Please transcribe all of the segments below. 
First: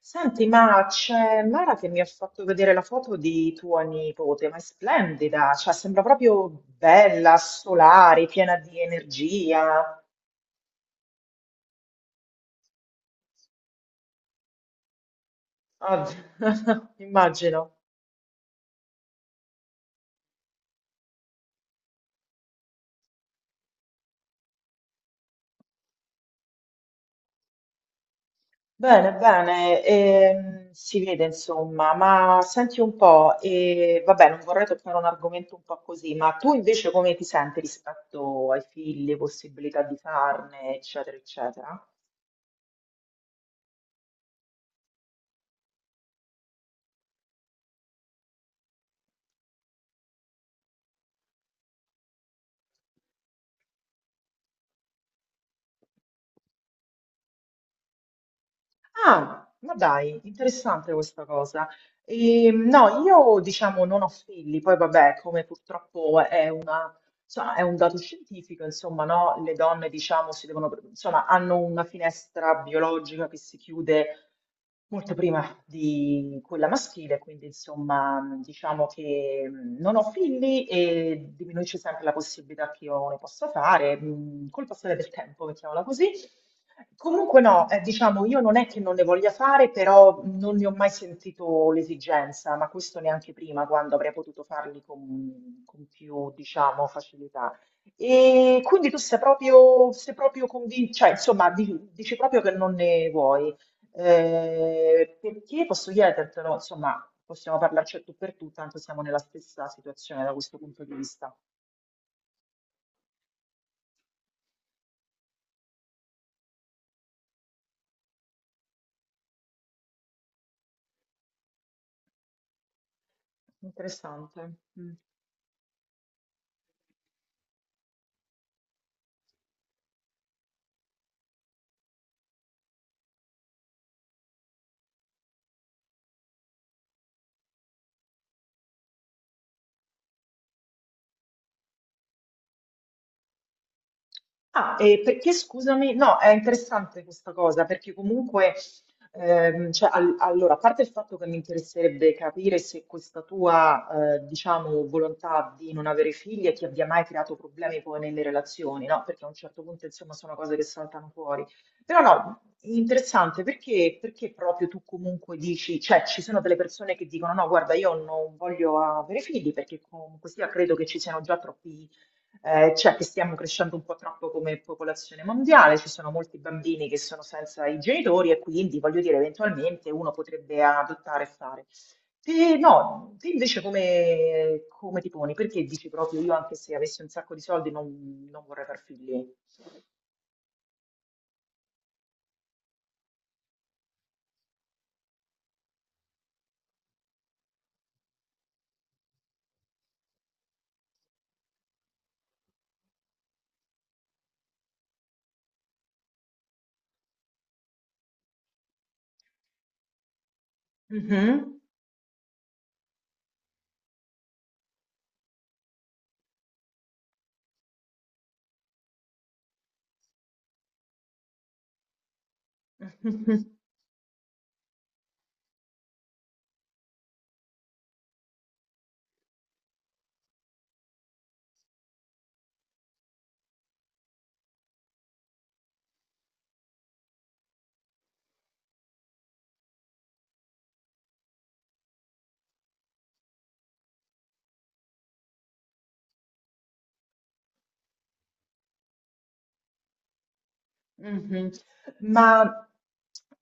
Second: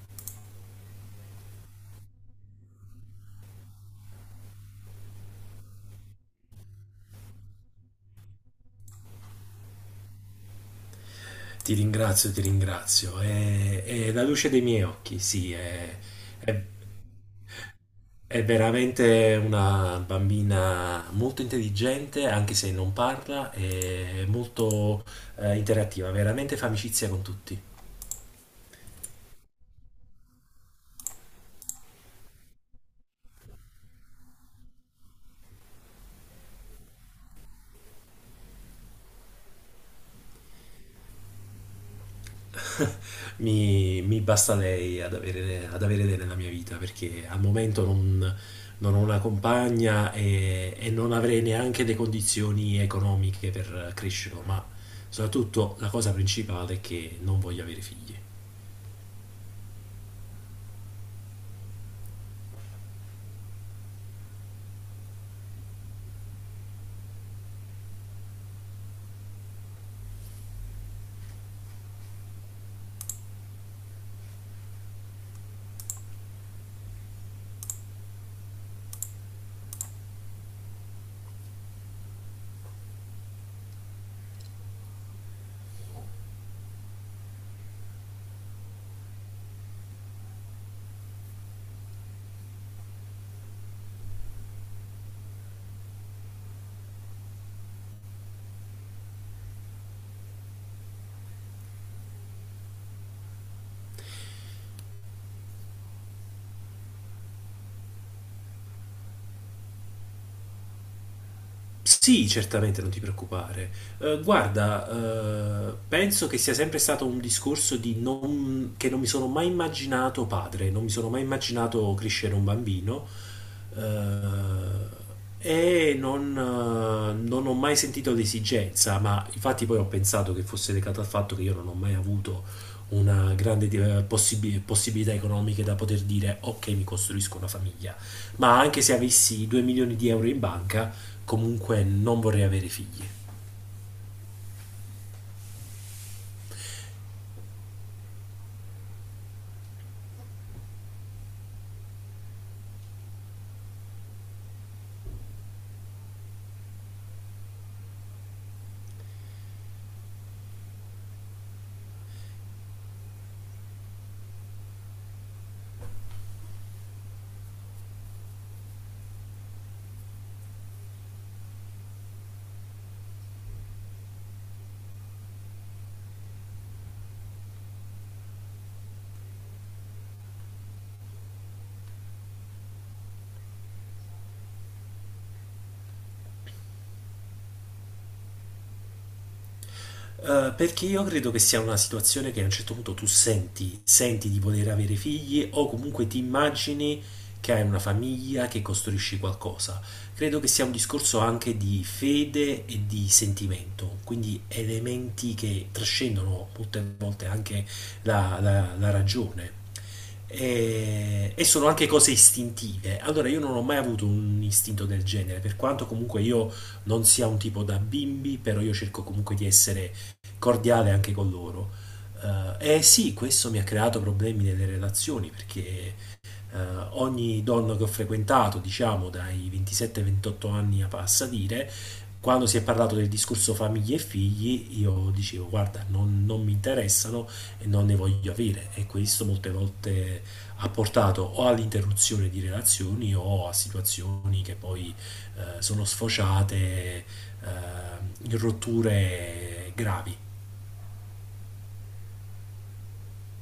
Senti, ma c'è Mara che mi ha fatto vedere la foto di tua nipote, ma è splendida, cioè sembra proprio bella, solare, piena di energia. Ti ringrazio, ti ringrazio. È la luce dei miei occhi, sì, Ah, è- immagino. è veramente una bambina molto intelligente, anche se non parla, è molto interattiva, veramente fa amicizia con tutti. Bene, bene, si vede insomma, ma senti un po', e, vabbè, non vorrei toccare un argomento un po' così, ma tu invece come ti senti rispetto ai figli, possibilità di farne, eccetera, eccetera? Mi basta lei ad avere lei nella mia vita perché al momento non ho una compagna e non avrei neanche le condizioni economiche per crescerlo, ma soprattutto la cosa principale è che non voglio avere figli. Ah, ma dai, interessante questa cosa. E, no, io diciamo non ho figli, poi vabbè, come purtroppo è una, insomma, è un dato scientifico, insomma, no? Le donne, diciamo, si devono, insomma, hanno una finestra biologica che si chiude molto prima di quella maschile, quindi insomma diciamo che non ho figli e diminuisce sempre la possibilità che io ne possa fare, col passare del tempo, mettiamola così. Comunque no, diciamo io non è che non ne voglia fare, però non ne ho mai sentito l'esigenza, ma questo neanche prima, quando avrei potuto farli con più, diciamo, facilità. E quindi tu sei proprio convinto, cioè insomma dici proprio che non ne vuoi. Perché posso chiedertelo, insomma, possiamo parlarci a tu per tu, tanto siamo nella stessa situazione da questo punto di vista. Sì, certamente, non ti preoccupare. Guarda, penso che sia sempre stato un discorso di non, che non mi sono mai immaginato padre, non mi sono mai immaginato crescere un bambino eh, Interessante. Mm. e non ho mai sentito l'esigenza, ma infatti poi ho pensato che fosse legato al fatto che io non ho mai avuto una grande possibilità economiche da poter dire ok, mi costruisco una famiglia, ma anche se avessi 2 milioni di euro in banca, comunque non vorrei avere figli. Ah, e perché scusami? No, è interessante questa cosa perché comunque, cioè, allora, a parte il fatto che mi interesserebbe capire se questa tua, diciamo, volontà di non avere figli ti abbia mai creato problemi poi nelle relazioni, no? Perché a un certo punto, insomma, sono cose che saltano fuori. Però no, interessante perché, perché proprio tu comunque dici, cioè, ci sono delle persone che dicono no, guarda, io non voglio avere figli perché comunque sia credo che ci siano già troppi cioè che stiamo crescendo un po' troppo come popolazione mondiale, ci sono molti bambini che sono senza i genitori e quindi, voglio dire, eventualmente uno potrebbe adottare e fare. Te, no, te invece come, come ti poni? Perché dici proprio io anche se avessi un sacco di soldi non, non vorrei far figli? Perché io credo che sia una situazione che a un certo punto tu senti, senti di poter avere figli o comunque ti immagini che hai una famiglia, che costruisci qualcosa. Credo che sia un discorso anche di fede e di sentimento, quindi elementi che trascendono molte volte anche la ragione. E Mhm. sono anche cose istintive. Allora, io non ho mai avuto un istinto del genere, per quanto comunque io non sia un tipo da bimbi, però io cerco comunque di essere cordiale anche con loro. E sì, questo mi ha creato problemi nelle relazioni perché eh, ogni donna che ho frequentato, diciamo dai 27-28 anni a passadire, quando si è parlato del discorso famiglie e figli, io dicevo guarda, non mi interessano e non ne voglio avere, e questo molte volte ha portato o all'interruzione di relazioni o a situazioni che poi sono sfociate in rotture gravi. Mhm. Ma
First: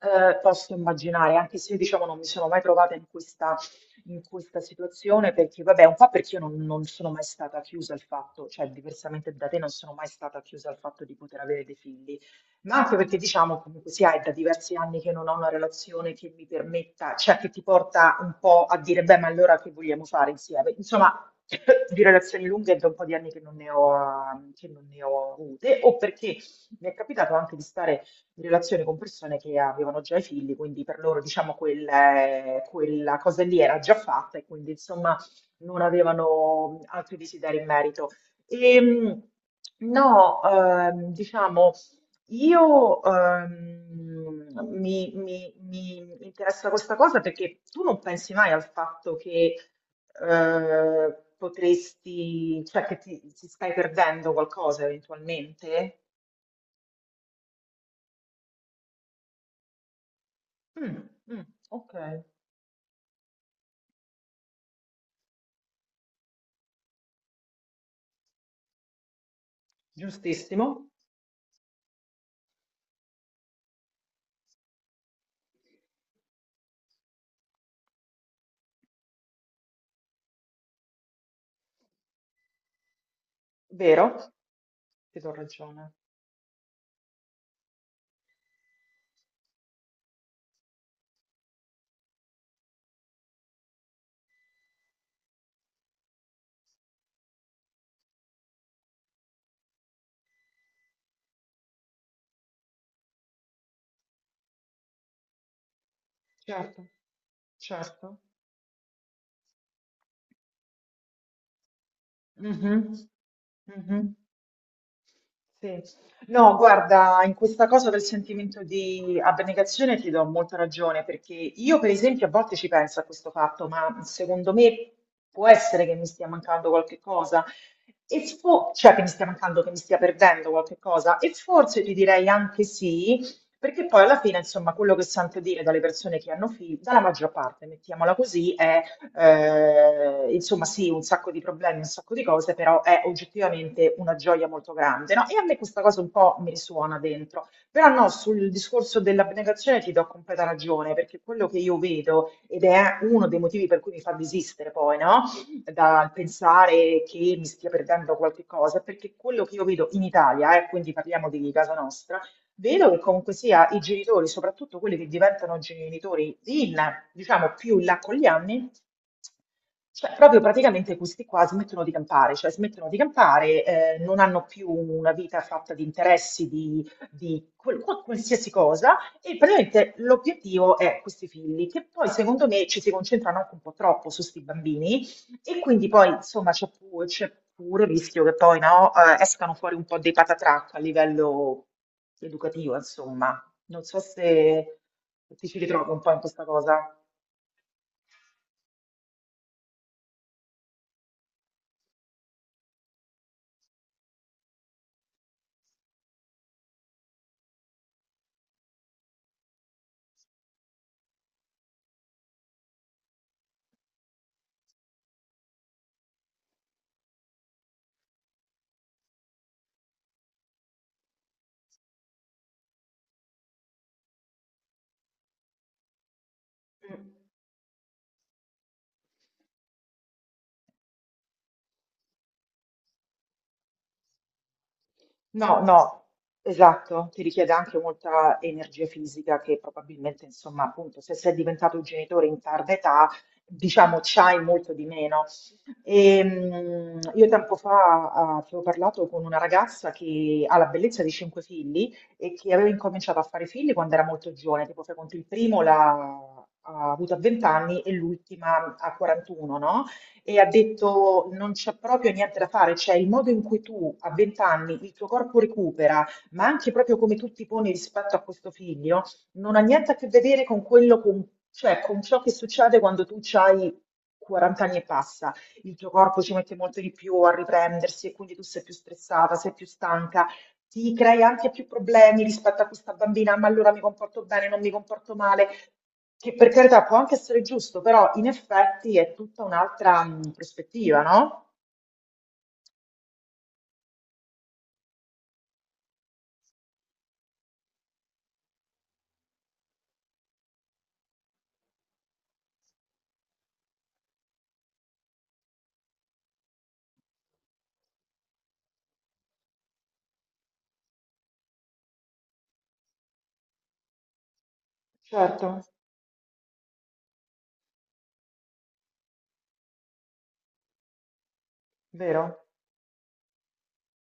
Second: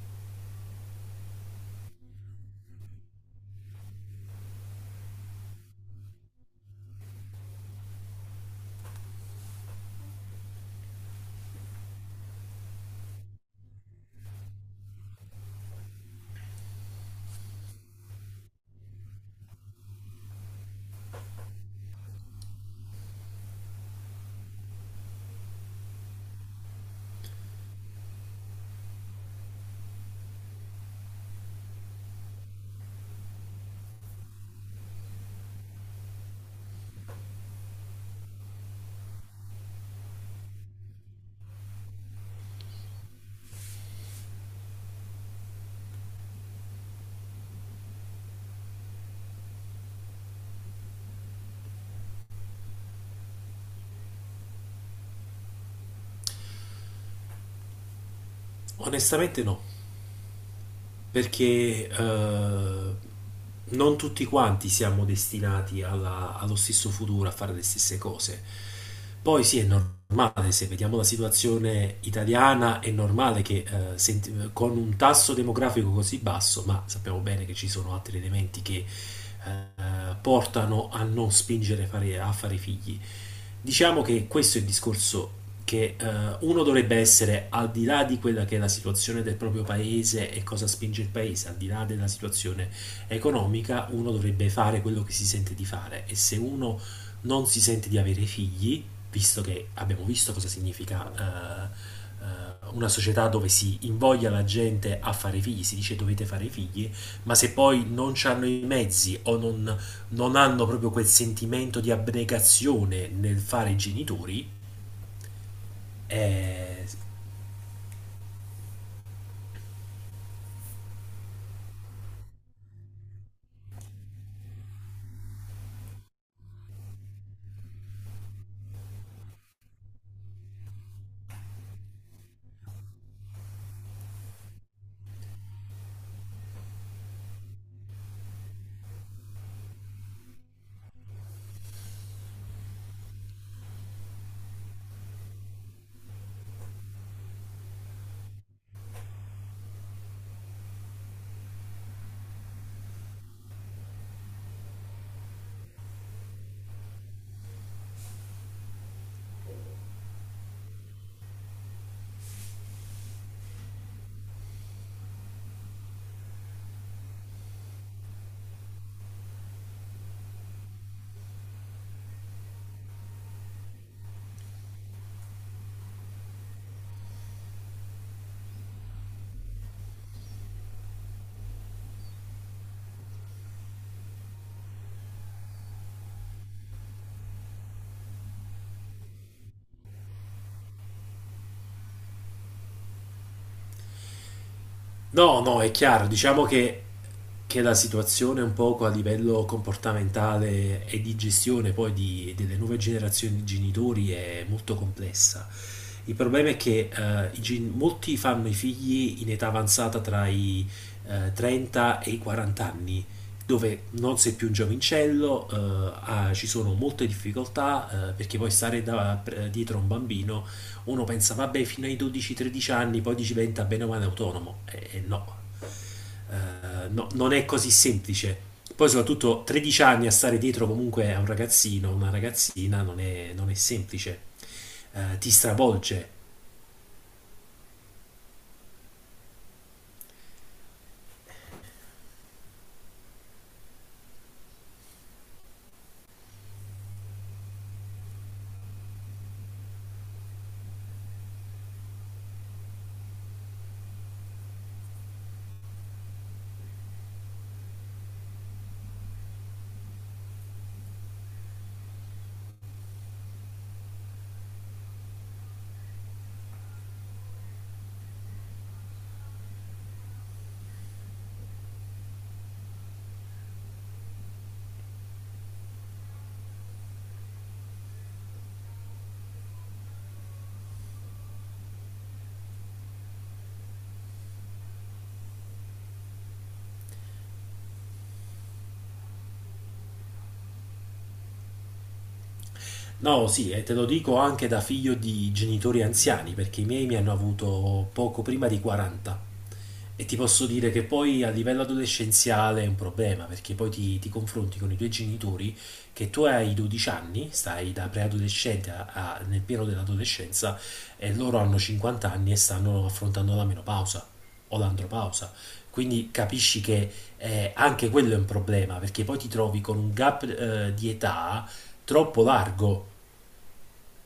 posso immaginare, anche se diciamo non mi sono mai trovata in questa situazione, perché vabbè, un po' perché io non, non sono mai stata chiusa al fatto, cioè diversamente da te non sono mai stata chiusa al fatto di poter avere dei figli, ma anche perché diciamo comunque sia, è da diversi anni che non ho una relazione che mi permetta, cioè che ti porta un po' a dire, beh, ma allora che vogliamo fare insieme? Insomma, di relazioni lunghe è da un po' di anni che non ne ho, che non ne ho avute, o perché mi è capitato anche di stare in relazione con persone che avevano già i figli, quindi per loro, diciamo, quel, quella cosa lì era già fatta e quindi, insomma, non avevano altri desideri in merito. E, no, diciamo, io mi, mi interessa questa cosa perché tu non pensi mai al fatto che potresti, cioè che ti stai perdendo qualcosa eventualmente? Onestamente no, Mm, mm, perché ok, non tutti quanti siamo destinati allo stesso futuro, a fare le stesse cose. Poi sì, è normale, se giustissimo, vediamo la situazione italiana, è normale che con un tasso demografico così basso, ma sappiamo bene che ci sono altri elementi che portano a non spingere a fare figli. Diciamo che vero? questo è il Ti discorso do ragione. che uno dovrebbe essere al di là di quella che è la situazione del proprio paese e cosa spinge il paese, al di là della situazione economica. Uno dovrebbe fare quello che si sente di fare, e se uno non si sente di avere figli, visto che abbiamo visto cosa significa una società dove si invoglia la gente a fare figli, si dice dovete fare Certo, figli, ma se poi certo. non hanno i mezzi o non, non hanno proprio quel sentimento di Mhm, abnegazione nel fare i mhm. genitori, Sì. No, eh, guarda, in questa cosa del sentimento di abnegazione ti do molta ragione, perché io per esempio a volte ci penso a questo fatto, ma secondo me può essere che mi stia mancando qualche cosa, e cioè che mi stia mancando, che mi stia perdendo qualche cosa, e forse ti direi anche sì, perché poi alla fine, insomma, quello che sento dire dalle persone che hanno figli, dalla maggior parte, mettiamola così, è insomma, sì, un sacco di problemi, un sacco di cose, però è oggettivamente una gioia molto grande, no? E a me questa cosa un po' mi risuona dentro. Però no, sul discorso dell'abnegazione ti do completa ragione, perché quello che io vedo, ed è uno dei motivi per cui mi fa desistere poi, no? Dal pensare che mi stia perdendo qualche cosa, perché quello che io vedo in Italia, e quindi parliamo di casa nostra, vedo che comunque sia i genitori, soprattutto quelli che diventano genitori in, diciamo, più in là con gli anni, cioè proprio praticamente questi qua smettono di campare, cioè smettono di campare, non hanno più una vita fatta di interessi, di qualsiasi cosa, e praticamente l'obiettivo è questi figli, che poi secondo me ci si concentrano anche un po' troppo su questi bambini, e quindi poi, insomma, c'è pure il rischio che poi, no, escano fuori un po' dei patatrac a livello educativo, insomma. Non so se no, ti ci no, è ritrovi un chiaro, po' in questa cosa. Che la situazione un poco a livello comportamentale e di gestione poi delle nuove generazioni di genitori è molto complessa. Il problema è che molti fanno i figli in età avanzata tra i 30 e i 40 anni, dove non sei più un giovincello. Ci sono molte difficoltà, perché poi stare dietro a un bambino, uno pensa vabbè fino ai 12-13 anni poi diventa bene o male autonomo e no. No, non è così semplice. Poi soprattutto 13 anni a stare dietro comunque a un ragazzino, una ragazzina non è semplice. Ti No, no, stravolge. esatto, ti richiede anche molta energia fisica che probabilmente, insomma, appunto, se sei diventato genitore in tarda età, diciamo, c'hai molto di meno. E, io tempo fa avevo parlato con una ragazza che ha la bellezza di cinque figli e che aveva incominciato a fare figli quando era molto giovane, tipo fai conto il primo l'ha ha avuto a 20 anni e l'ultima a 41, no? E ha detto non c'è proprio niente da fare, cioè il modo in cui tu a 20 anni il tuo corpo recupera, ma anche proprio come tu ti poni rispetto a questo figlio, non ha niente a che vedere con quello, con, cioè con ciò che succede quando tu hai 40 anni e passa. Il tuo corpo ci mette molto di più a riprendersi e quindi tu sei più stressata, sei più stanca. Ti crei anche più problemi rispetto a questa bambina, ma allora mi comporto bene, non mi comporto male. Che per carità può anche essere giusto, però in effetti è tutta un'altra prospettiva, no? No, sì, e te lo dico anche da figlio di genitori anziani, perché i miei mi hanno avuto poco prima di 40. E ti posso dire che poi a livello adolescenziale è un problema, perché poi ti confronti con i tuoi genitori, che tu hai 12 anni, stai da preadolescente nel pieno dell'adolescenza e loro hanno 50 anni e stanno affrontando la menopausa o l'andropausa. Certo, Quindi capisci che anche quello è un problema, perché poi ti trovi con un gap di età troppo vero? largo.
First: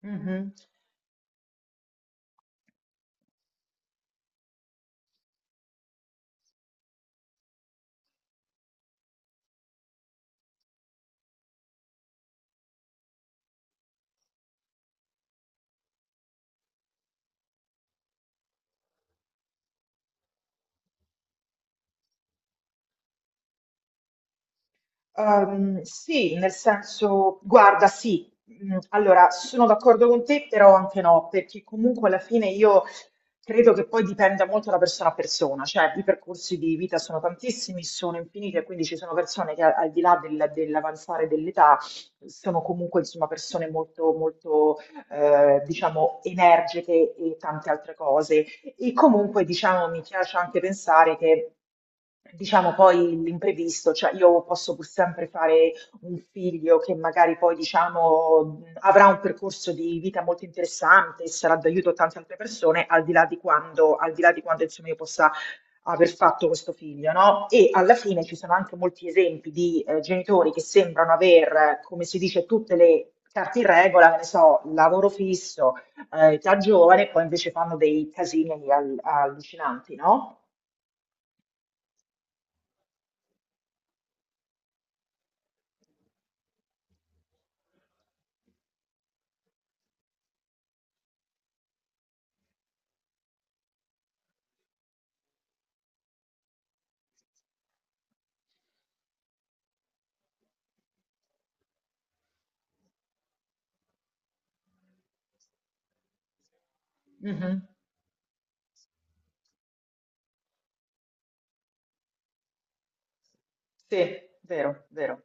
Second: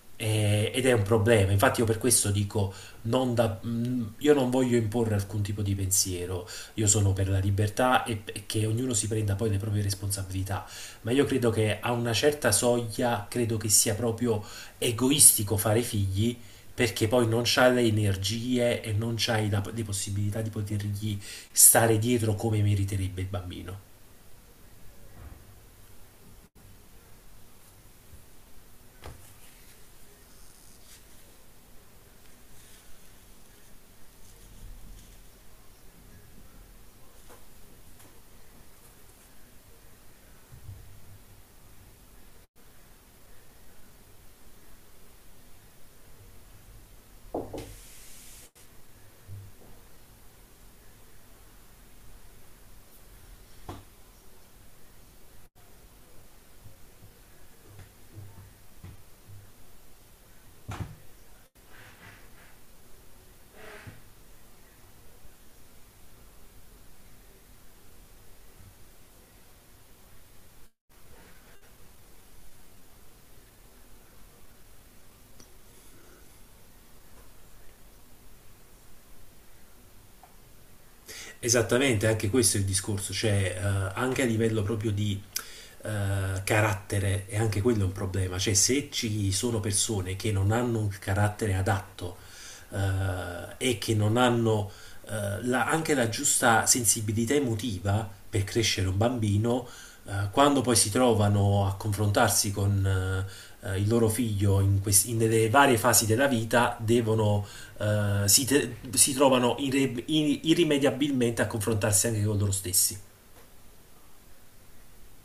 Mhm. Ed è un problema. Infatti, io per questo dico: non da- mm, io non voglio imporre alcun tipo di pensiero. Io sono per la libertà e che ognuno si prenda poi le proprie responsabilità. Ma io credo che a una certa soglia, credo che sia proprio egoistico fare figli. Perché poi non c'hai le energie e non c'hai le possibilità di potergli stare dietro come meriterebbe il bambino. Sì, nel senso, guarda, sì, allora sono d'accordo con te, però anche no, perché comunque alla fine io credo che poi dipenda molto da persona a persona, cioè i percorsi di vita sono tantissimi, sono infiniti, e quindi ci sono persone che al di là dell'avanzare dell'età sono comunque insomma persone molto, molto diciamo energiche e tante altre cose. E comunque, diciamo, mi piace anche pensare che, diciamo, poi l'imprevisto, cioè io posso pur sempre fare un figlio che magari poi, diciamo, avrà un percorso di vita molto interessante e sarà d'aiuto a tante altre persone, al di là di quando, al di là di quando, insomma, io possa aver fatto questo figlio, no? E alla fine ci sono anche molti esempi di genitori che sembrano aver, come si dice, tutte le carte in regola, che ne so, lavoro fisso, già giovane, poi invece fanno dei casini allucinanti, no? Esattamente, anche questo è il discorso, cioè anche a livello proprio di carattere, e anche quello è un problema, cioè se ci sono persone che non hanno un carattere adatto e che non hanno anche la giusta sensibilità emotiva per crescere un bambino, quando poi si trovano a confrontarsi con il loro figlio in nelle varie fasi della vita, devono, Mhm. Si trovano irrimediabilmente a confrontarsi anche con loro stessi. Sì, vero, vero.